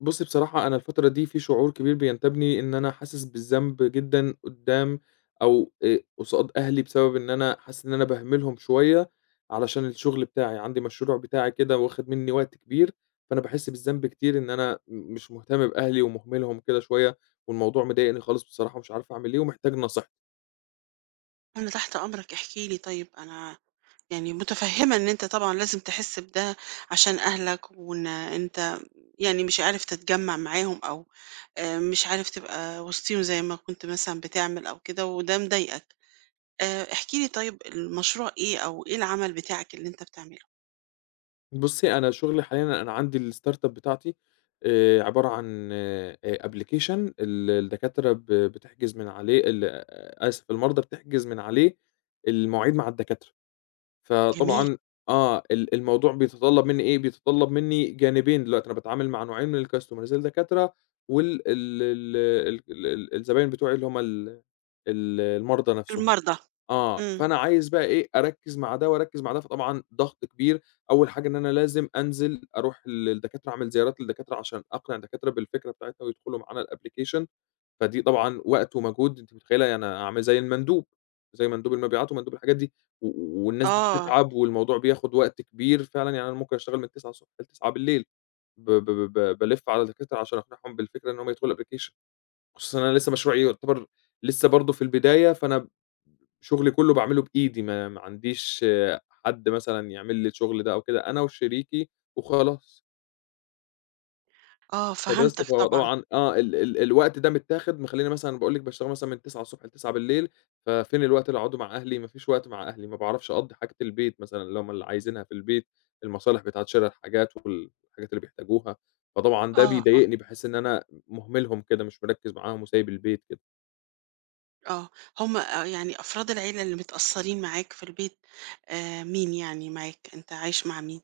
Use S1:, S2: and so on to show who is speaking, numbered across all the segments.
S1: بُصّي، بصراحة أنا الفترة دي في شعور كبير بينتابني إن أنا حاسس بالذنب جدًا قدّام أو قصاد أهلي، بسبب إن أنا حاسس إن أنا باهملهم شوية علشان الشغل بتاعي، عندي مشروع بتاعي كده واخد منّي وقت كبير، فأنا باحس بالذنب كتير إن أنا مش مهتم بأهلي ومهملهم كده شوية، والموضوع مضايقني خالص بصراحة ومش عارف أعمل إيه ومحتاج نصيحتِك.
S2: أنا تحت أمرك احكِ لي طيب، أنا يعني متفهّمة إن أنت طبعًا لازم تحس بده عشان أهلك، وإن أنت يعني مش عارف تتجمّع معاهم أو مش عارف تبقى وسطيهم زي ما كنت مثلًا بتعمل أو كده، وده مضايقك. احكِ لي طيب المشروع إيه أو إيه العمل بتاعك اللي أنت بتعمله؟
S1: بُصّي، أنا شغلي حاليًا أنا عندي الstartup بتاعتي عبارة عن application الدكاترة بتحجز من عليه ال آه، آسف، المرضى بتحجز من عليه المواعيد مع الدكاترة،
S2: جميل،
S1: فطبعًا الموضوع بيتطلب مني إيه، بيتطلب مني جانبين دلوقتي، أنا باتعامل مع نوعين من الcustomers الدكاترة وال ال ال ال ال الزباين بتوعي اللي هم ال ال المرضى نفسهم.
S2: المرضى.
S1: آه،
S2: إمم.
S1: فأنا عايز بقى إيه، أركّز مع ده وأركّز مع ده، فطبعًا ضغط كبير، أول حاجة إن أنا لازم أنزل أروح للدكاترة، أعمل زيارات للدكاترة عشان أقنع الدكاترة بالفكرة بتاعتنا ويدخلوا معانا الapplication، فدي طبعًا وقت ومجهود أنتِ متخيّلة يعني أنا أعمل زي المندوب، زي مندوب المبيعات ومندوب الحاجات دي، والناس دي
S2: آه،
S1: بتتعب والموضوع بياخد وقت كبير فعلًا، يعني أنا ممكن أشتغل من 09:00 ل21:00 ب ب ب بالِف على الدكاترة عشان أقنعهم بالفكرة إن هم يدخلوا الapplication، خصوصًا إن أنا لسه مشروعي يعتبر لسه برضه في البداية، فأنا شغلي كلّه باعمله بإيدي، ما عنديش حد مثلًا يعمل لي الشغل ده أو كده، أنا وشريكي وخلاص.
S2: آه
S1: فبس
S2: فهمتك
S1: فهو
S2: طبعًا.
S1: طبعًا ال ال الوقت ده متاخد مخلّيني مثلًا باقول لِك باشتغل مثلًا من 09:00 ص ل21:00 ففين الوقت اللي أقعده مع أهلي؟ ما فيش وقت مع أهلي، ما باعرفش أقضّي حاجة البيت مثلًا اللي هم اللي عايزينها في البيت، المصالح بتاعة شِرا الحاجات والحاجات اللي بيحتاجوها، فطبعًا ده
S2: آه، آه،
S1: بيضايقني، باحس إن أنا مهملهم كده، مش مركّز معاهم وسايب البيت كده.
S2: آه. هم يعني أفراد العيلة اللي متأثّرين معاك في البيت مين يعني معاك؟ أنت عايش مع مين؟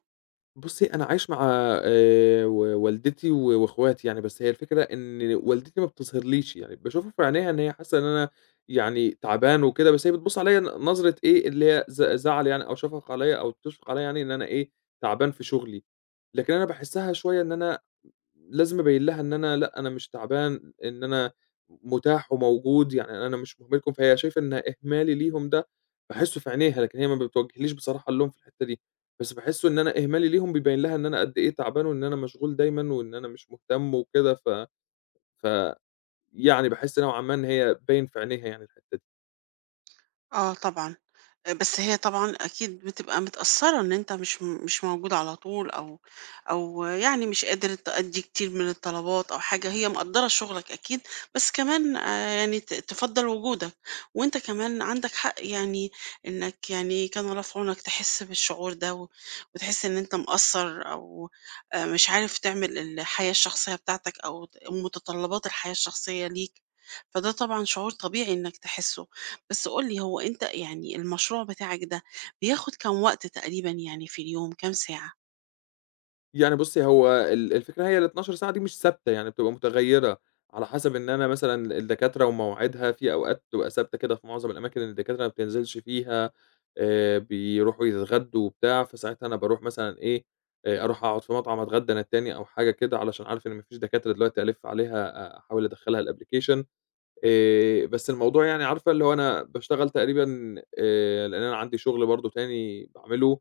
S1: بُصّي، أنا عايش مع و والدتي واخواتي يعني، بس هي الفكرة إن والدتي ما بتظهرليش، يعني باشوفها في عينيها إن هي حاسة إن أنا يعني تعبان وكده، بس هي بتبُص عليَّ نظرة إيه، اللي هي زعل يعني أو شفقة عليَّ أو تشفق عليَّ يعني إن أنا إيه، تعبان في شغلي. لكن أنا باحسها شوية إن أنا لازم أبيّن لها إن أنا لأ، أنا مش تعبان، إن أنا متاح وموجود، يعني أنا مش مهملكم، فهي شايفة إن إهمالي ليهم ده باحسّه في عينيها، لكن هي ما بتوجهليش بصراحة اللوم في الحتّة دي، بس باحسّه إن أنا إهمالي ليهم بيبيّن لها إن أنا قد إيه تعبان وإن أنا مشغول دايمًا وإن أنا مش مهتم وكده، ف ف يعني باحس نوعًا ما إن هي باين في عينيها يعني الحتّة دي.
S2: آه طبعًا، بس هي طبعًا أكيد بتبقى متأثّرة إن أنت مش موجود على طول أو يعني مش قادر تأدّي كتير من الطلبات أو حاجة، هي مقدّرة شغلك أكيد، بس كمان يعني تفضّل وجودك، وأنت كمان عندك حق يعني إنك يعني كان الله في عونك تحس بالشعور ده و وتحس إن أنت مقصّر أو مش عارف تعمل الحياة الشخصية بتاعتك أو متطلّبات الحياة الشخصية ليك، فده طبعًا شعور طبيعي إنك تحسّه. بس قُل لي هو أنت يعني المشروع بتاعك ده بياخد كام وقت تقريبًا يعني في اليوم، كام ساعة؟
S1: يعني بُصّي، هو الفكرة هي ال12 ساعة دي مش ثابتة، يعني بتبقى متغيّرة على حسب إن أنا مثلًا الدكاترة ومواعيدها، في أوقات بتبقى ثابتة كده في معظم الأماكن اللي الدكاترة ما بتنزلش فيها، بيروحوا يتغدّوا وبتاع، فساعتها أنا باروح مثلًا إيه، أروح أقعد في مطعم أتغدّى أنا التاني أو حاجة كده علشان عارف إن ما فيش دكاترة دلوقتي ألِف عليها أحاول أدخّلها الapplication بس الموضوع يعني عارفة اللي هو أنا باشتغل تقريبًا لإن أنا عندي شغل برضه تاني باعمله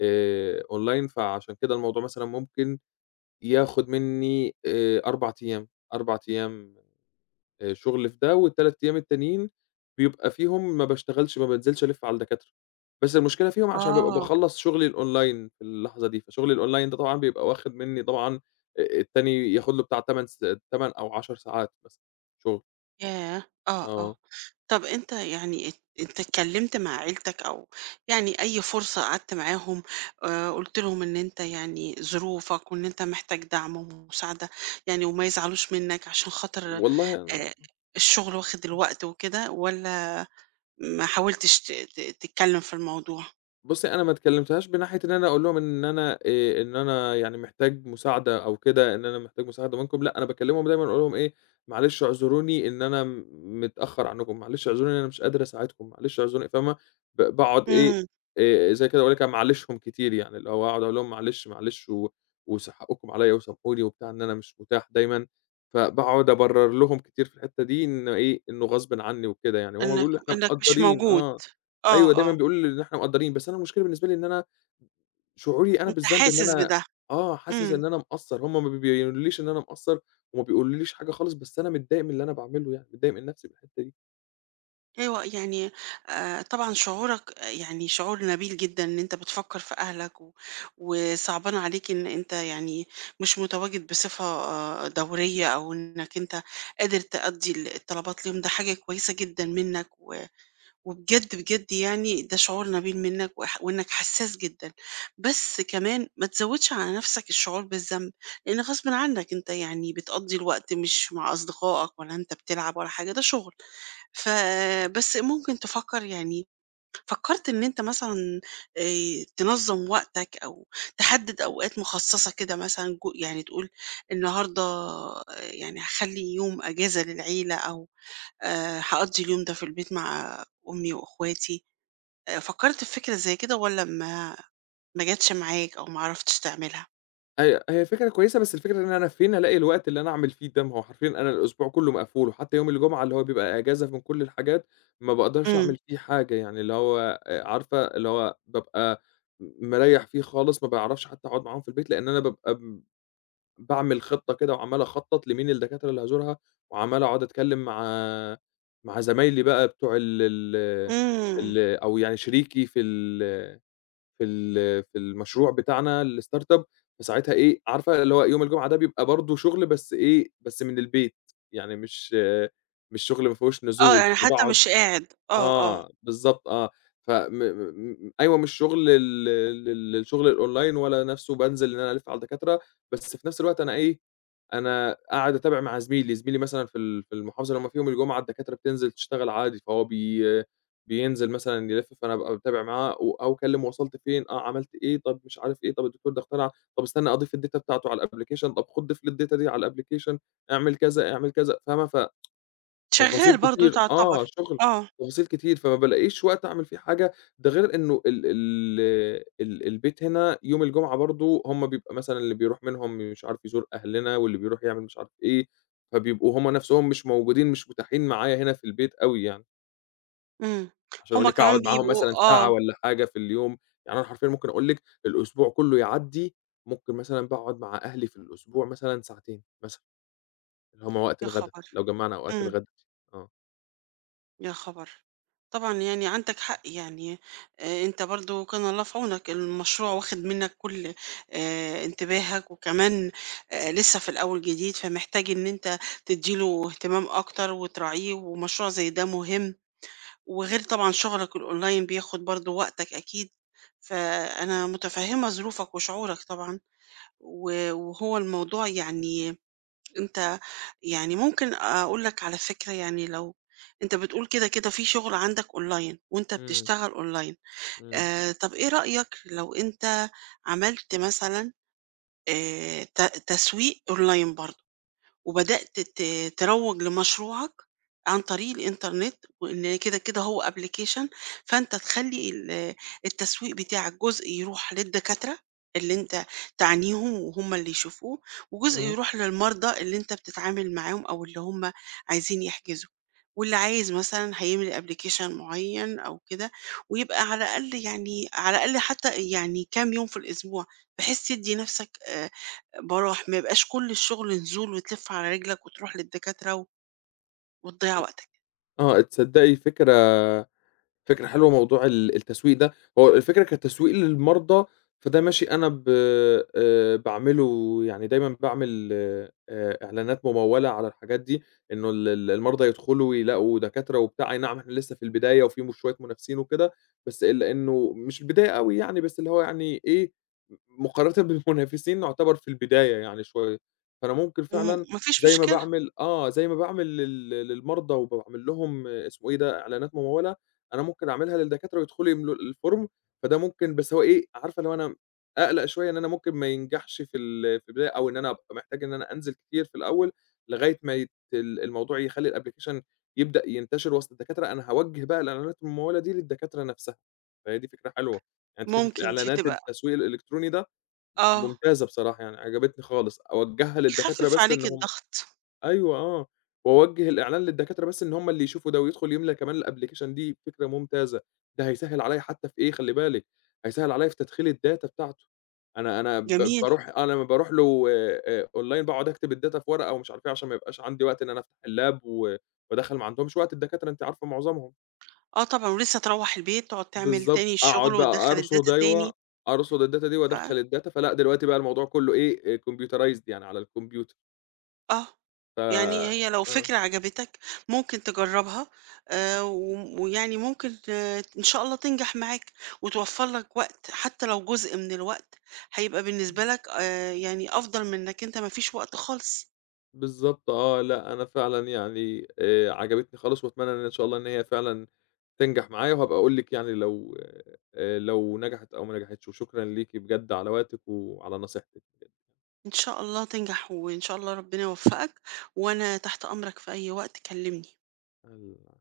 S1: أونلاين، فعشان كده الموضوع مثلًا ممكن ياخد منّي 4 أيام، 4 أيام شغل في ده، وال3 أيام التانيين بيبقى فيهم ما باشتغلش، ما بانزلش ألِف على الدكاترة، بس المشكلة فيهم عشان بابقى
S2: آه.
S1: باخلّص شغلي الأونلاين في اللحظة دي، فشغلي الأونلاين ده طبعًا بيبقى واخد منّي طبعًا التاني ياخد له بتاع 8 أو 10 ساعات مثلًا شغل،
S2: ياه! آه، آه.
S1: آه،
S2: طَب أنت يعني أنت اتكلمت مع عيلتك أو يعني أي فرصة قعدت معاهم قُلت لهم إن أنت يعني ظروفك وإن أنت محتاج دعم ومساعدة يعني وما يزعلوش منّك عشان خاطر
S1: والله يعني
S2: آآ، الشغل واخد الوقت وكده والّا ما حاولتش ت ت تتكلم في الموضوع؟
S1: بُصّي، أنا ما اتكلمتهاش بناحية إن أنا أقول لهم إن أنا إن أنا يعني محتاج مساعدة أو كده، إن أنا محتاج مساعدة منكم، لأ، أنا باكلمهم دايمًا أقول لهم إيه، معلش اعذروني إن أنا متأخر عنكم، معلش اعذروني إن أنا مش قادر أساعدكم، معلش اعذروني فاهمة؟ باقعد إيه،
S2: إمم،
S1: زي كده أقول لِك أمعلشهم كتير يعني، اللي هو أقعد أقول لهم معلش، معلش و وس حقكم عليّا وسامحوني وبتاع، إن أنا مش متاح دايمًا، فباقعد أبرر لهم كتير في الحتة دي إن إيه، إنه غصبٍ عني وكده يعني، وهُم
S2: إنّك
S1: بيقولوا لي إحنا
S2: إنّك مش
S1: مقدّرين،
S2: موجود.
S1: آه. أيوه،
S2: آه،
S1: دايمًا
S2: آه.
S1: بيقول إن إحنا مقدّرين، بس أنا المشكلة بالنسبة لي إن أنا شعوري أنا
S2: أنت
S1: بالذنب إن
S2: حاسس
S1: أنا
S2: بده،
S1: آه، حاسس
S2: إمم،
S1: إن أنا مقصّر، هم ما بيبينوليش إن أنا مقصّر وما بيقولوليش حاجة خالص، بس أنا متضايق من اللي أنا باعمله يعني، متضايق من نفسي من الحتّة دي.
S2: أيوه يعني طبعًا شعورك آه، يعني شعور نبيل جدًا إن أنت بتفكّر في أهلك و وصعبان عليك إن أنت يعني مش متواجد بصفة دورية أو إنك أنت قادر تأدّي الطلبات ليهم، ده حاجة كويسة جدًا منّك و وبجد، بجد يعني ده شعور نبيل منّك وإنّك حسّاس جدًا، بس كمان ما تزوّدش على نَفْسك الشعور بالذنب، لإن غصبٍ عنّك أنت يعني بتقضّي الوقت مش مع أصدقائك ولا أنت بتلعب ولا حاجة، ده شغل. ف بس ممكن تفكّر يعني فكّرت إن أنت مثلًا تنظّم وقتك أو تحدّد أوقات مخصّصة كده مثلًا جو يعني تقول النهارده يعني هاخلّي يوم أجازة للعيلة أو هاقضّي اليوم ده في البيت مع أمي وأخواتي. فكّرت في فكرة زي كده والّا ما جاتش معاك أو ما عرفتش تعملها؟
S1: هي فكرة كويسة، بس الفكرة إن أنا فين ألاقي الوقت اللي أنا أعمل فيه ده؟ ما هو حرفيًا أنا الأسبوع كلّه مقفول، وحتى يوم الجمعة اللي هو بيبقى إجازة من كل الحاجات، ما باقدرش
S2: إمم،
S1: أعمل فيه حاجة يعني، اللي هو عارفة اللي هو بابقى مريّح فيه خالص، ما باعرفش حتى أقعد معاهم في البيت، لإن أنا بابقى باعمل خطة كده وعمّال أخطّط لمين الدكاترة اللي هازورها، وعمّال أقعد أتكلّم مع زمايلي بقى بتوع ال ال
S2: إمم،
S1: ال أو يعني شريكي في المشروع بتاعنا الstartup فساعتها إيه، عارفة اللي هو يوم الجمعة ده بيبقى برضه شغل بس إيه، بس من البيت، يعني مش شغل ما فيهوش
S2: آه،
S1: نزول،
S2: يعني حتى
S1: فباقعد
S2: مش قاعد، آه، آه،
S1: آه، بالضبط آه، فم م م م- أيوه مش شغل الشغل الأونلاين ولا نَفْسه بانزل إن أنا ألِف على الدكاترة، بس في نَفْس الوقت أنا إيه، أنا قاعد أتابع مع زميلي، زميلي مثلًا في المحافظة اللي هم فيهم الجمعة الدكاترة بتنزل تشتغل عادي، فهو بينزل مثلًا يلِف، فأنا بابقى باتابع معاه أو أكلِّمه وصلت فين، آه عملت إيه، طَب مش عارف إيه، طَب الدكتور ده اخترع، طَب استنى أضيف الdata بتاعته على الapplication، طَب خُد ضيف لي الdata دي على الapplication، اعمل كذا، اعمل كذا، فاهمة؟
S2: شغّال
S1: تفاصيل
S2: برضه
S1: كتير
S2: تعتبر،
S1: شغل،
S2: آه،
S1: تفاصيل كتير، فما بالاقيش وقت أعمل فيه حاجة، ده غير إنه ال ال ال البيت هنا يوم الجمعة برضه هم بيبقى مثلًا اللي بيروح منهم مش عارف يزور أهلنا، واللي بيروح يعمل مش عارف إيه، فبيبقوا هم نَفْسهم مش موجودين، مش متاحين معايا هنا في البيت أوي يعني،
S2: إمم،
S1: عشان أقول
S2: هُم
S1: لِك
S2: كمان
S1: أقعد معاهم
S2: بيبقوا
S1: مثلًا ساعة
S2: آه،
S1: والّا حاجة في اليوم، يعني أنا حرفيًا ممكن أقول لِك الأسبوع كلّه يعدّي، ممكن مثلًا باقعد مع أهلي في الأسبوع مثلًا ساعتين مثلًا، اللي هم وقت
S2: يا
S1: الغدا،
S2: خبر!
S1: لو جمّعنا أوقات
S2: إمم،
S1: الغدا، آه،
S2: يا خبر! طبعًا يعني عندك حق يعني، أنت برضه كان الله في عونك، المشروع واخد منك كل انتباهك، وكمان لسه في الأول جديد، فمحتاج إن أنت تدّي له اهتمام أكتر وتراعيه، ومشروع زي ده مهم. وغير طبعًا شغلك الأونلاين بياخد برضه وقتك أكيد، فأنا متفهمة ظروفك وشعورك طبعًا، و وهو الموضوع يعني أنت يعني ممكن أقول لك على فكرة يعني لو أنت بتقول كده كده في شغل عندك أونلاين وأنت
S1: إمم،
S2: بتشتغل أونلاين،
S1: إمم.
S2: طب إيه رأيك لو أنت عملت مثلًا آآ، ت تسويق أونلاين برضه؟ وبدأت تروّج لمشروعك عن طريق الإنترنت، وإن كده، كده هو application، فأنت تخلّي التسويق بتاعك جزء يروح للدكاترة اللي أنت تعنيهم وهُم اللي يشوفوه، وجزء
S1: آه،
S2: يروح للمرضى اللي أنت بتتعامل معاهم أو اللي هُم عايزين يحجزوا، واللي عايز مثلًا هيملي application معيّن أو كده، ويبقى على الأقل يعني على الأقل حتى يعني كام يوم في الأسبوع، بحيث تدّي نَفْسك باروح، ما يبقاش كل الشغل نزول وتلِف على رجلك وتروح للدكاترة وتضيّع وقتك،
S1: آه، تصدّقي فكرة حلوة موضوع التسويق ده، هو الفكرة كان تسويق للمرضى، فده ماشي أنا ب باعمله يعني دايمًا باعمل إعلانات ممولة على الحاجات دي، إنه ال ال المرضى يدخلوا ويلاقوا دكاترة وبتاع، أي نعم إحنا لسه في البداية وفي شوية منافسين وكده، بس إلا إنه مش البداية أوي يعني، بس اللي هو يعني إيه، مقارنةً بالمنافسين نعتبر في البداية يعني شوية، فأنا ممكن فعلًا
S2: وما فيش
S1: زي ما
S2: مشكلة،
S1: باعمل زي ما باعمل للمرضى وباعمل لهم اسمه إيه ده، إعلانات ممولة، أنا ممكن أعملها للدكاترة ويدخلوا يملوا الform فده ممكن بس هو إيه، عارفة اللي هو أنا أقلق شوية إن أنا ممكن ما ينجحش في البداية أو إن أنا أبقى محتاج إن أنا أنزل كتير في الأول لغاية ما يت ال الموضوع يخلّي الapplication يبدأ ينتشر وسط الدكاترة، أنا هاوجّه بقى الإعلانات الممولة دي للدكاترة نفسها، فهي دي فكرة حلوة، يعني أنتِ فكرة
S2: ممكن دي
S1: الإعلانات
S2: تبقى
S1: التسويق الإلكتروني ده
S2: آه،
S1: ممتازة بصراحة يعني عجبتني خالص، أوجّهها للدكاترة
S2: يخفِّف
S1: بس إن
S2: عليك
S1: هم
S2: الضغط،
S1: أيوه آه، وأوجّه الإعلان للدكاترة بس إن هُم اللي يشوفوا ده، ويدخل يملى كمان الapplication دي فكرة ممتازة، ده هيسهّل عليَّ حتى في إيه خلّي بالِك، هيسهّل عليَّ في تدخيل الdata بتاعته، أنا أنا ب
S2: جميل،
S1: باروح طبعًا. أنا لمّا باروح له online باقعد أكتب الdata في ورقة ومش عارف إيه، عشان ما يبقاش عندي وقت إن أنا أفتح اللاب وأدخّل ما عندهمش وقت الدكاترة أنتِ عارفة معظمهم،
S2: آه طبعًا، ولسه تروّح البيت تقعد تعمل
S1: بالضبط،
S2: تاني الشغل
S1: أقعد بقى
S2: وتدخّل
S1: أرصد
S2: الdata
S1: أيوه،
S2: تاني،
S1: أرصد الdata دي
S2: ف
S1: وأدخّل الdata، فلأ دلوقتي بقى الموضوع كلّه إيه، computerized يعني على الكمبيوتر،
S2: آه،
S1: ف
S2: يعني هي لو
S1: آه.
S2: فكرة عجبتك ممكن تجرّبها ويعني ممكن إن شاء الله تنجح معاك وتوفّر لك وقت، حتى لو جزء من الوقت هيبقى بالنسبة لك يعني أفضل من إنك أنت ما فيش وقت خالص.
S1: بالضبط آه، لأ أنا فعلًا يعني عجبتني خالص وأتمنى إن شاء الله إن هي فعلًا تنجح معايا، وهابقى أقول لِك يعني لو لو نجحت أو ما نجحتش، وشكرًا ليكِ بجد على وقتِك وعلى نصيحتِك.
S2: إن شاء الله تنجح وإن شاء الله ربنا يوفقك وأنا تحت أمرك في أي وقت كلمني.